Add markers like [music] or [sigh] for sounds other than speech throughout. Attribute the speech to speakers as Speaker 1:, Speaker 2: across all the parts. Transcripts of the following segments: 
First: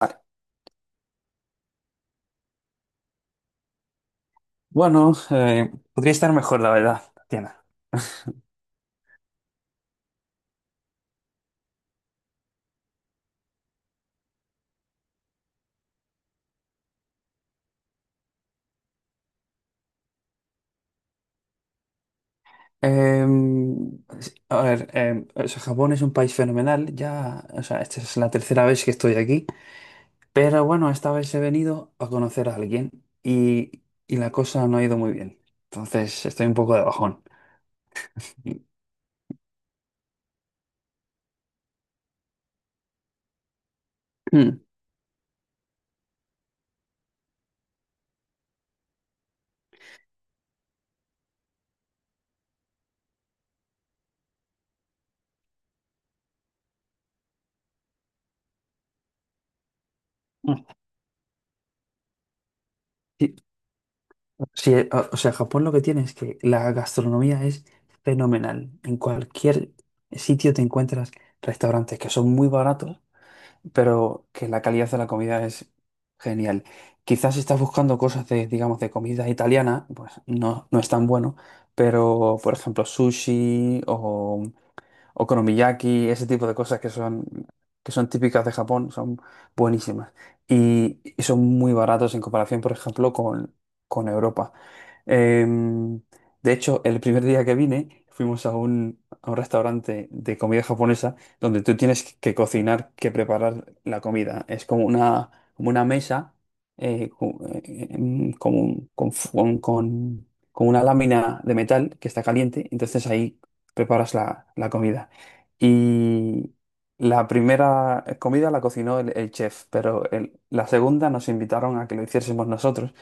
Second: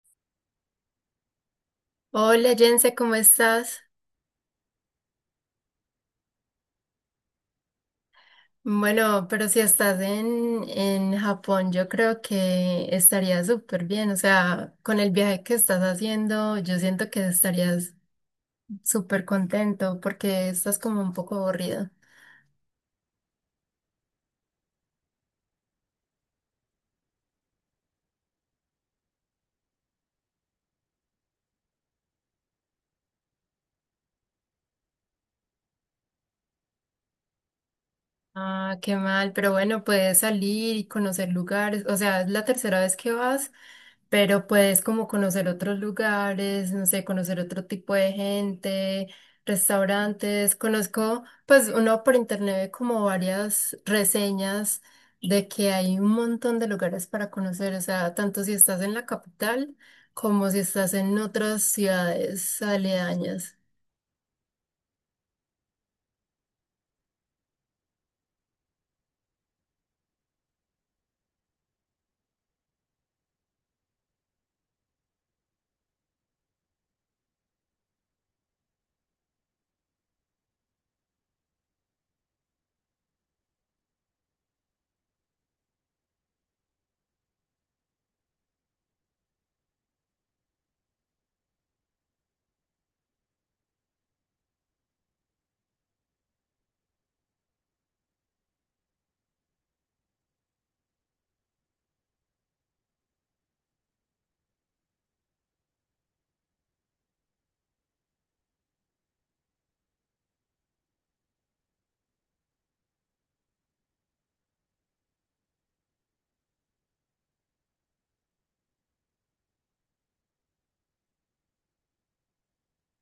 Speaker 1: Ah,
Speaker 2: Hola Jense, ¿cómo estás?
Speaker 1: bueno, podría estar mejor, la verdad, Tatiana.
Speaker 2: Bueno, pero si estás en Japón, yo creo que estaría súper bien. O sea, con el viaje que estás haciendo, yo siento que estarías súper contento porque estás como un poco aburrido.
Speaker 1: Eh, a ver, o sea, Japón es un país fenomenal. Ya, o sea, esta es la tercera vez que estoy aquí. Pero bueno, esta vez he venido a conocer a alguien y la cosa no ha ido muy bien. Entonces, estoy un poco de bajón.
Speaker 2: Ah, qué mal, pero bueno, puedes salir y conocer lugares, o sea, es la tercera vez que vas, pero
Speaker 1: [clears throat]
Speaker 2: puedes como conocer otros lugares, no sé, conocer otro tipo de gente, restaurantes. Conozco, pues uno por internet ve como varias reseñas de que hay un montón de lugares para conocer, o sea, tanto si estás en la capital como si estás en otras ciudades
Speaker 1: Sí,
Speaker 2: aledañas.
Speaker 1: sí, o sea, Japón lo que tiene es que la gastronomía es fenomenal. En cualquier sitio te encuentras restaurantes que son muy baratos, pero que la calidad de la comida es genial. Quizás, si estás buscando cosas de, digamos, de comida italiana, pues no, no es tan bueno, pero por ejemplo sushi o okonomiyaki, ese tipo de cosas que son típicas de Japón, son buenísimas. Y son muy baratos en comparación, por ejemplo, con Europa. Em, de hecho, el primer día que vine, fuimos a a un restaurante de comida japonesa donde tú tienes que cocinar, que preparar la comida. Es como una mesa, con una lámina de metal que está caliente, entonces ahí preparas la comida. Y la primera comida la cocinó el chef, pero la segunda nos invitaron a que lo hiciésemos nosotros,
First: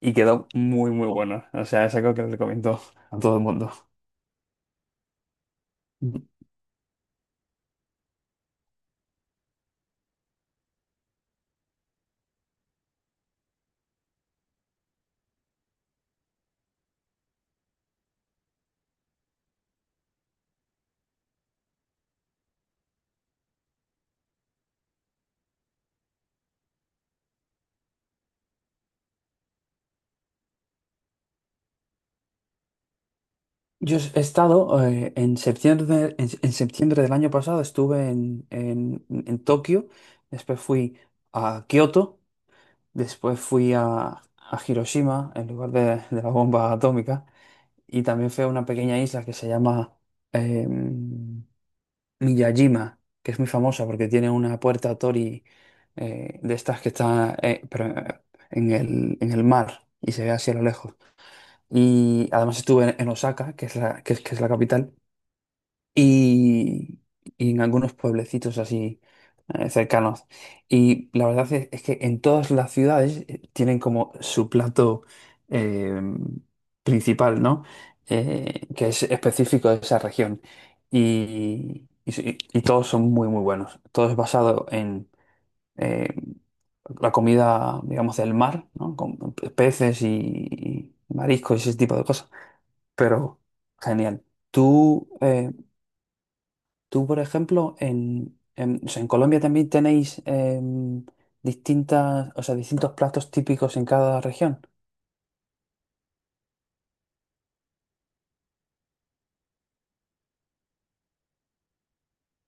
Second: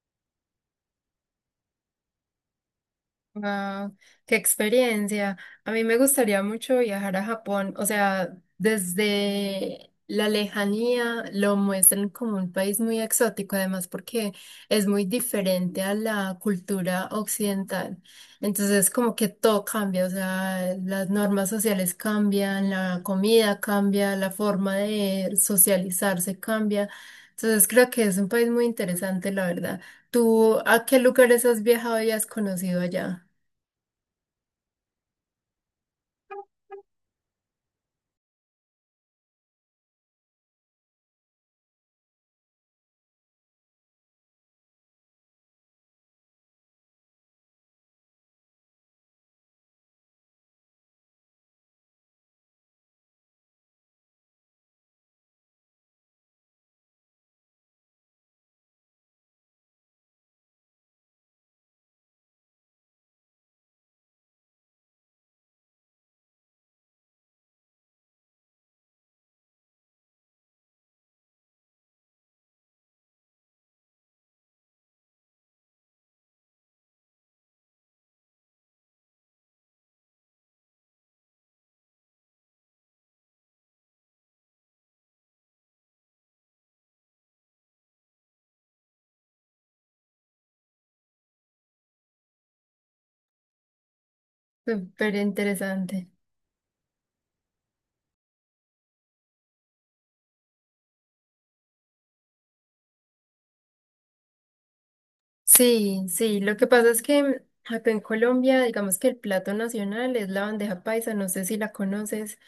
Speaker 1: y quedó muy, muy bueno. O sea, es algo que le recomiendo a todo el mundo.
Speaker 2: Wow, qué experiencia. A mí me gustaría mucho viajar a Japón. O sea, desde la lejanía lo muestran como un país muy exótico, además porque es muy diferente a la cultura occidental. Entonces, como que todo cambia, o sea, las normas sociales cambian, la comida cambia, la forma de socializarse cambia. Entonces, creo que es un país muy interesante, la verdad. ¿Tú a qué lugares has viajado y has conocido allá?
Speaker 1: Yo he estado, en septiembre del año pasado. Estuve en Tokio, después fui a Kioto, después fui a Hiroshima, en lugar de la bomba atómica, y también fui a una pequeña isla que se llama em, Miyajima, que es muy famosa porque tiene una puerta Tori, de estas que está, en en el mar, y se ve así a lo lejos. Y además estuve en Osaka, que es que es la capital, y, y en algunos pueblecitos así cercanos. Y la verdad es que en todas las ciudades tienen como su plato eh, principal, ¿no? Que es específico de esa región. Sí, y todos son muy, muy buenos. Todo es basado en eh, la comida, digamos, del mar, ¿no? Con peces y mariscos y ese tipo de cosas. Pero genial. ¿Tú,
Speaker 2: Súper
Speaker 1: eh,
Speaker 2: interesante.
Speaker 1: Tú, por ejemplo, o sea, en Colombia también tenéis, distintas, o sea, distintos platos típicos en cada región.
Speaker 2: Sí, sí, lo que pasa es que acá en Colombia, digamos que el plato nacional es la bandeja paisa, no sé si la conoces.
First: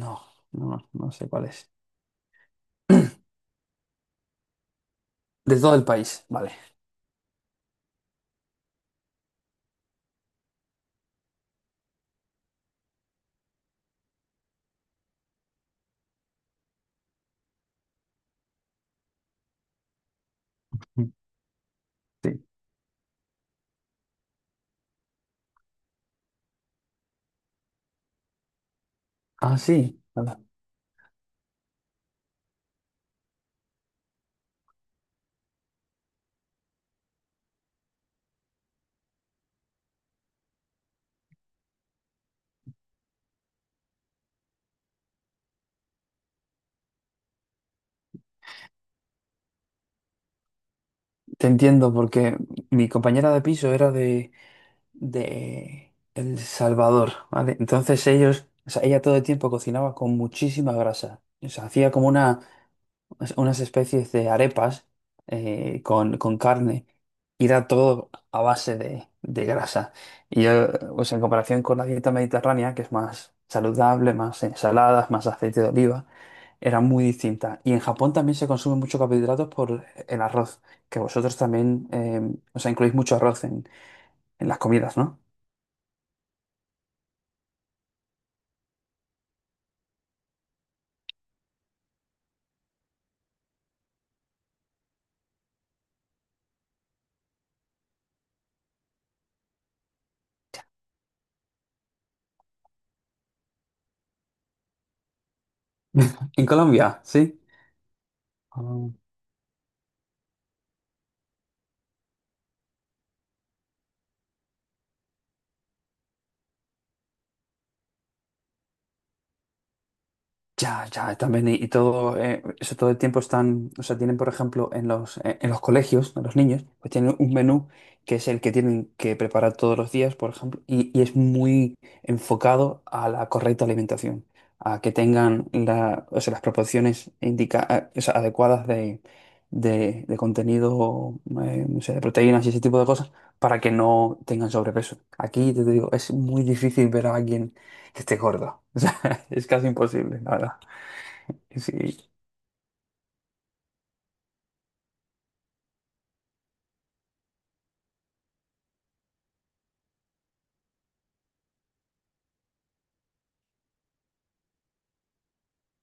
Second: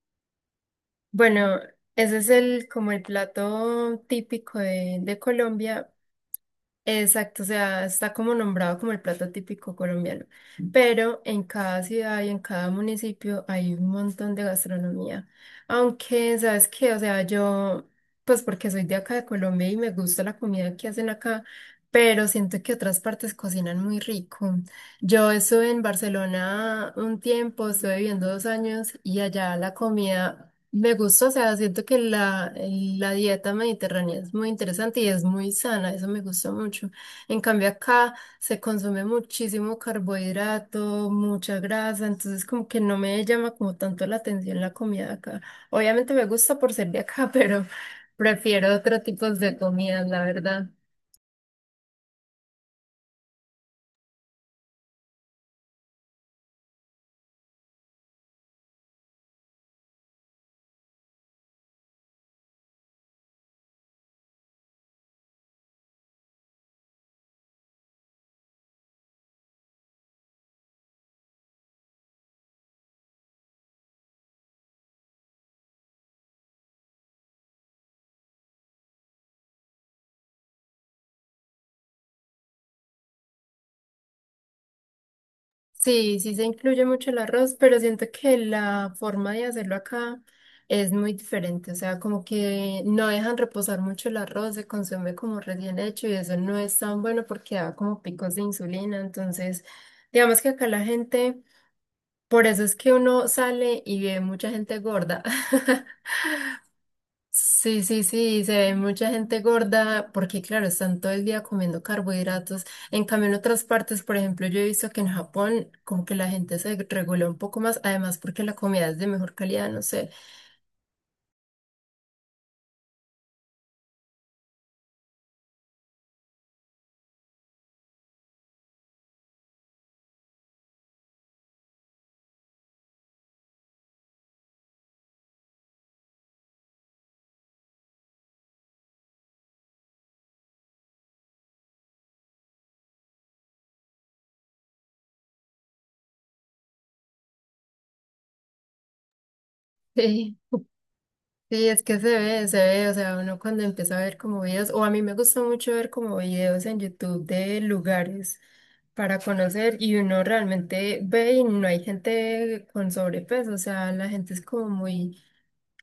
Speaker 1: No, no, no sé cuál
Speaker 2: Bueno,
Speaker 1: es.
Speaker 2: ese es el como el plato típico de
Speaker 1: De todo el
Speaker 2: Colombia.
Speaker 1: país, vale.
Speaker 2: Exacto, o sea, está como nombrado como el plato típico colombiano, pero en cada ciudad y en cada municipio hay un montón de gastronomía. Aunque, ¿sabes qué? O sea, yo, pues porque soy de acá de Colombia y me gusta la comida que hacen
Speaker 1: Mm.
Speaker 2: acá, pero
Speaker 1: Sí.
Speaker 2: siento que otras partes cocinan muy rico. Yo estuve en Barcelona un tiempo, estuve viviendo 2 años y allá
Speaker 1: Ah,
Speaker 2: la
Speaker 1: sí. Vale.
Speaker 2: comida me gusta, o sea, siento que la dieta mediterránea es muy interesante y es muy sana, eso me gusta mucho. En cambio acá se consume muchísimo carbohidrato, mucha grasa, entonces como que no me llama como tanto la atención la comida de acá. Obviamente me gusta por ser de acá, [laughs] pero prefiero otro tipo de comida, la verdad.
Speaker 1: Te entiendo, porque mi compañera de piso era de El Salvador, ¿vale? Entonces ellos, o sea, ella todo el tiempo cocinaba con muchísima grasa. O sea, hacía unas especies de arepas, con carne, y era todo a base de grasa. Y yo, pues en comparación con la dieta mediterránea, que es más saludable, más ensaladas, más aceite de oliva, era muy distinta. Y en Japón también se consume mucho carbohidratos por el arroz, que vosotros también, o sea, incluís mucho arroz en las comidas, ¿no?
Speaker 2: Sí, sí se incluye mucho el arroz, pero siento que la forma de hacerlo acá es muy diferente. O sea, como que no dejan reposar mucho el arroz, se consume como recién hecho y eso no es tan bueno porque da como picos de insulina. Entonces, digamos que acá la gente, por eso es que uno sale y ve mucha gente gorda. [laughs]
Speaker 1: En Colombia, sí.
Speaker 2: Sí, sí, sí, se ve
Speaker 1: Ah.
Speaker 2: mucha gente gorda porque, claro, están todo el día comiendo carbohidratos. En cambio, en otras partes, por ejemplo, yo he visto que en Japón como que la gente se regula un poco más, además porque la comida es de mejor calidad, no sé. [laughs]
Speaker 1: Ya, ya, también. Y todo, eso todo el tiempo están, o sea, tienen, por ejemplo, en los colegios, a los niños, pues tienen un menú que es el que tienen que preparar todos los días, por ejemplo, y es muy enfocado a la correcta alimentación, a que tengan la, o sea, las proporciones indica, o sea, adecuadas de contenido, no sé, de proteínas y ese tipo de cosas, para que no tengan sobrepeso. Aquí, te digo, es muy difícil ver a alguien que esté gordo. [laughs] Es casi imposible, la
Speaker 2: Sí.
Speaker 1: verdad. Y
Speaker 2: Sí, es
Speaker 1: sí.
Speaker 2: que se ve, o sea, uno cuando empieza a ver como videos, o a mí me gusta mucho ver como videos en YouTube de lugares para conocer y uno realmente ve y no hay gente con sobrepeso, o sea, la gente es como muy.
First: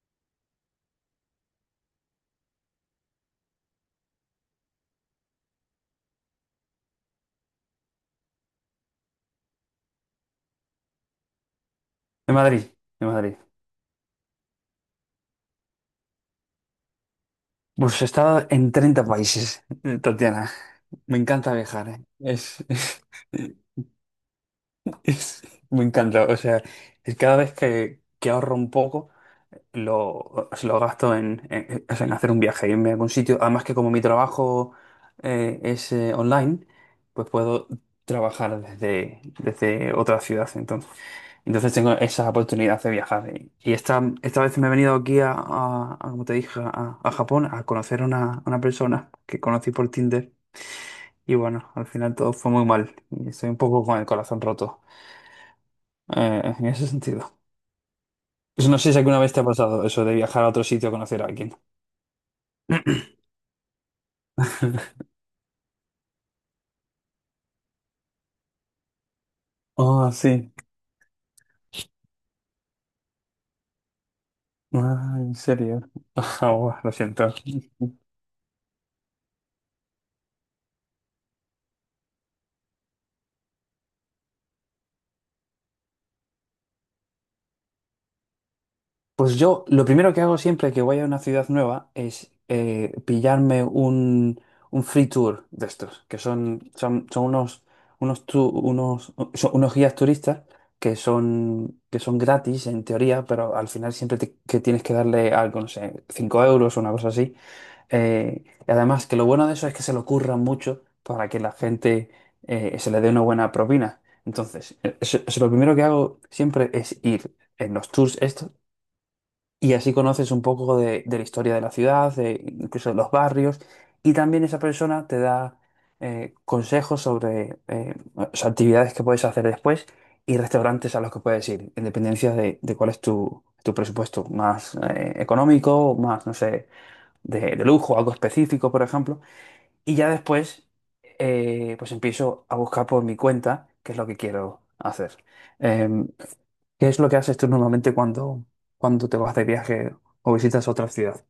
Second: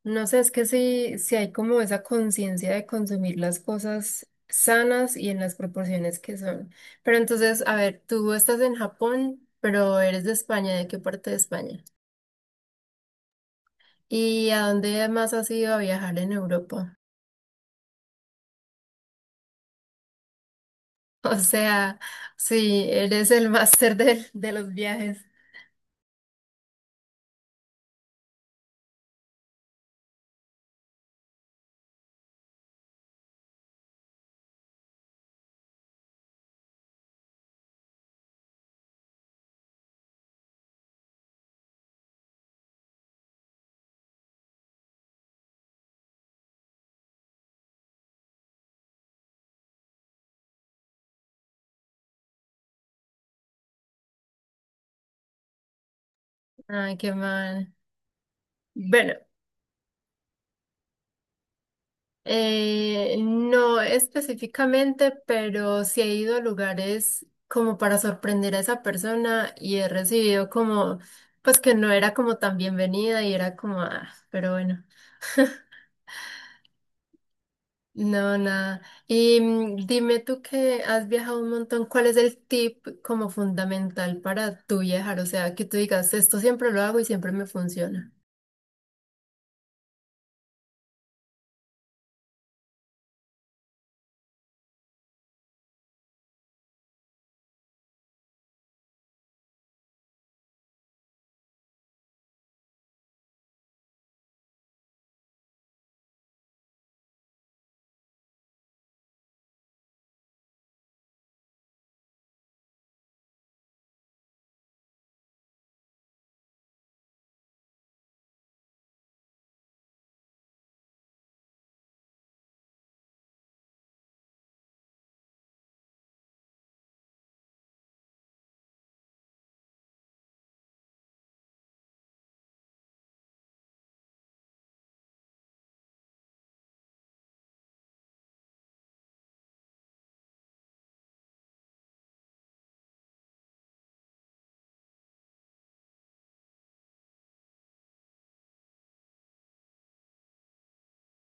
Speaker 2: No sé, es que sí, sí hay como esa conciencia de consumir las cosas sanas y en las proporciones que son. Pero entonces, a ver, tú estás en Japón, pero eres de España, ¿de qué parte de España?
Speaker 1: De Madrid, de Madrid.
Speaker 2: ¿Y a dónde más has ido a viajar en Europa? [laughs]
Speaker 1: Pues he estado en 30 países, Tatiana. Me
Speaker 2: O
Speaker 1: encanta viajar,
Speaker 2: sea,
Speaker 1: ¿eh? Es, [laughs]
Speaker 2: sí, eres el máster de los viajes.
Speaker 1: es- me encanta. O sea, es cada vez que ahorro un poco, se lo gasto o sea, en hacer un viaje, irme a algún sitio. Además, que como mi trabajo, es, online, pues puedo trabajar desde otra ciudad. Entonces tengo esa oportunidad de viajar. Y esta vez me he venido aquí como te dije, a Japón, a conocer a una persona que conocí por Tinder. Y bueno, al final todo fue muy mal, y estoy un poco con el corazón roto, en ese
Speaker 2: Ay, qué
Speaker 1: sentido.
Speaker 2: mal.
Speaker 1: Pues no sé si
Speaker 2: Bueno,
Speaker 1: alguna vez te ha pasado eso de viajar a otro sitio a conocer a alguien.
Speaker 2: eh, no
Speaker 1: [laughs]
Speaker 2: específicamente, pero sí he ido a lugares como para sorprender a esa persona y he
Speaker 1: Ah,
Speaker 2: recibido
Speaker 1: sí.
Speaker 2: como, pues que no era como tan bienvenida y era como, ah, pero bueno,
Speaker 1: Ah, ¿en serio? [laughs] Ah, buah, lo siento.
Speaker 2: no, nada. Y dime tú que has viajado un montón, ¿cuál es el tip como fundamental para tú viajar? O sea, que tú digas, esto siempre lo hago y siempre me funciona.
Speaker 1: Pues yo lo primero que hago siempre que voy a una ciudad nueva es, pillarme un free tour de estos, que son, son, son unos, unos, tu- unos, son unos guías turistas, que son gratis en teoría, pero al final siempre que tienes que darle algo, no sé, 5 euros o una cosa así. Y además, que lo bueno de eso es que se lo curran mucho para que la gente, se le dé una buena propina. Entonces, eso lo primero que hago siempre es ir en los tours estos, y así conoces un poco de la historia de la ciudad, de incluso de los barrios, y también esa persona te da, consejos sobre, o sea, actividades que puedes hacer después, y restaurantes a los que puedes ir, en dependencia de cuál es tu presupuesto, más, económico, más, no sé, de lujo, algo específico, por ejemplo. Y ya después, pues empiezo a buscar por mi cuenta qué es lo que quiero hacer. Eh, ¿qué es lo que haces tú normalmente cuando, te vas de viaje o visitas otra ciudad?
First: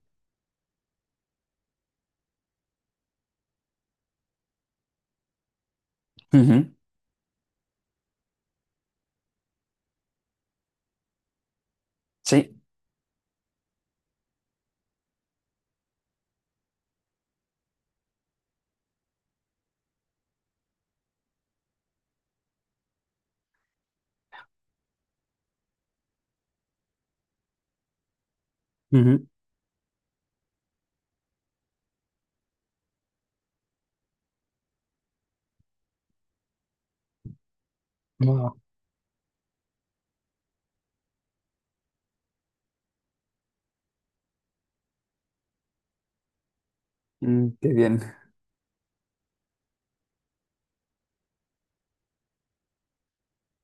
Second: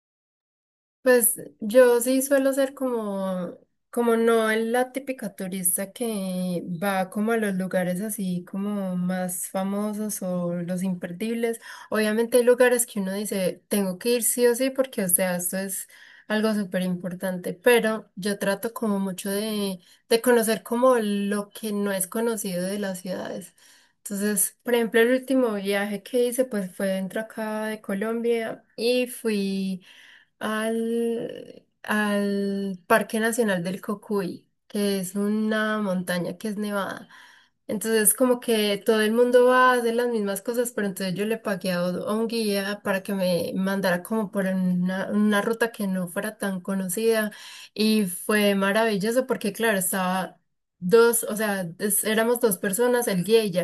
Speaker 2: Pues yo sí suelo ser como, como no la típica turista que
Speaker 1: Ujú.
Speaker 2: va como a los lugares así como más famosos o los imperdibles. Obviamente hay
Speaker 1: Sí.
Speaker 2: lugares que uno dice, tengo que ir sí o sí porque, o sea, esto es algo súper importante, pero yo trato como mucho de, conocer como lo que no es conocido de las ciudades. Entonces, por ejemplo, el último viaje que hice pues fue dentro acá de Colombia y
Speaker 1: Ujú.
Speaker 2: fui al Parque Nacional del Cocuy, que es una montaña que es nevada. Entonces, como
Speaker 1: Wow.
Speaker 2: que todo el mundo va a hacer las mismas cosas, pero entonces yo le pagué a un guía para que me mandara como por una ruta que no fuera tan conocida
Speaker 1: Mm, qué bien.
Speaker 2: y fue maravilloso porque, claro, estaba dos, o sea, éramos dos personas, el guía y yo.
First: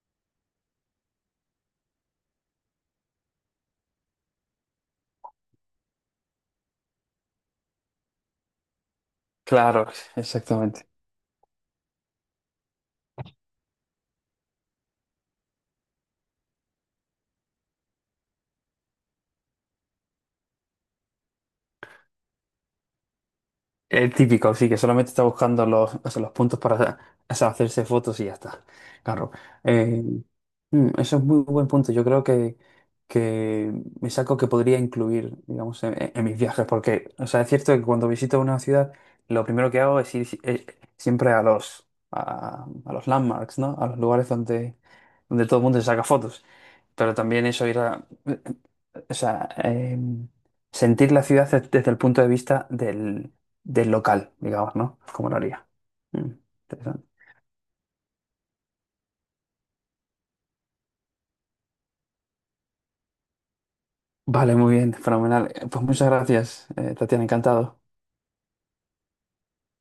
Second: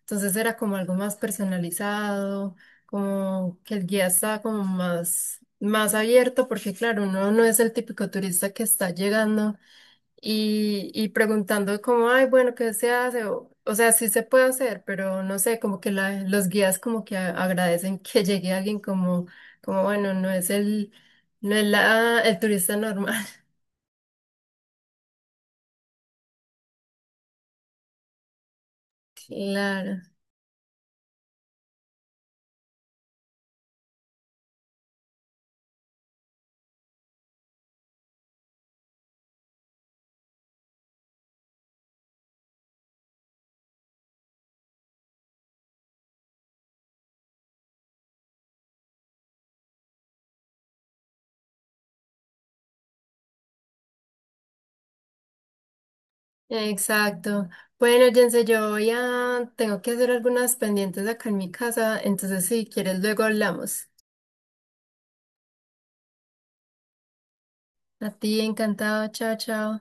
Speaker 2: Entonces era como algo más personalizado, como que el guía estaba como más, más abierto porque, claro, uno no es el típico turista que está llegando
Speaker 1: Claro, exactamente.
Speaker 2: y preguntando como, ay, bueno, ¿qué se hace? O sea, sí se puede hacer, pero no sé, como que los guías como que agradecen que llegue alguien como, como bueno, no es el, no es la, el turista normal. [laughs]
Speaker 1: El típico, sí, que solamente está buscando los, o sea, los puntos para, o sea, hacerse fotos y ya está. Claro.
Speaker 2: Claro,
Speaker 1: Eh, eso es muy buen punto. Yo creo que es algo que podría incluir, digamos, mis viajes, porque, o sea, es cierto que cuando visito una ciudad, lo primero que hago es ir siempre a los landmarks, ¿no? A los lugares donde todo el mundo se saca fotos. Pero también eso, ir a, o sea, em, sentir la ciudad desde el punto de vista del local, digamos, ¿no? Como lo haría. Mm, Interesante.
Speaker 2: exacto. Bueno, Jense, yo voy a, tengo que hacer algunas pendientes acá en mi casa, entonces si quieres luego hablamos.
Speaker 1: Vale, muy bien, fenomenal. Pues muchas gracias, Tatiana, encantado.
Speaker 2: A ti, encantado, chao, chao.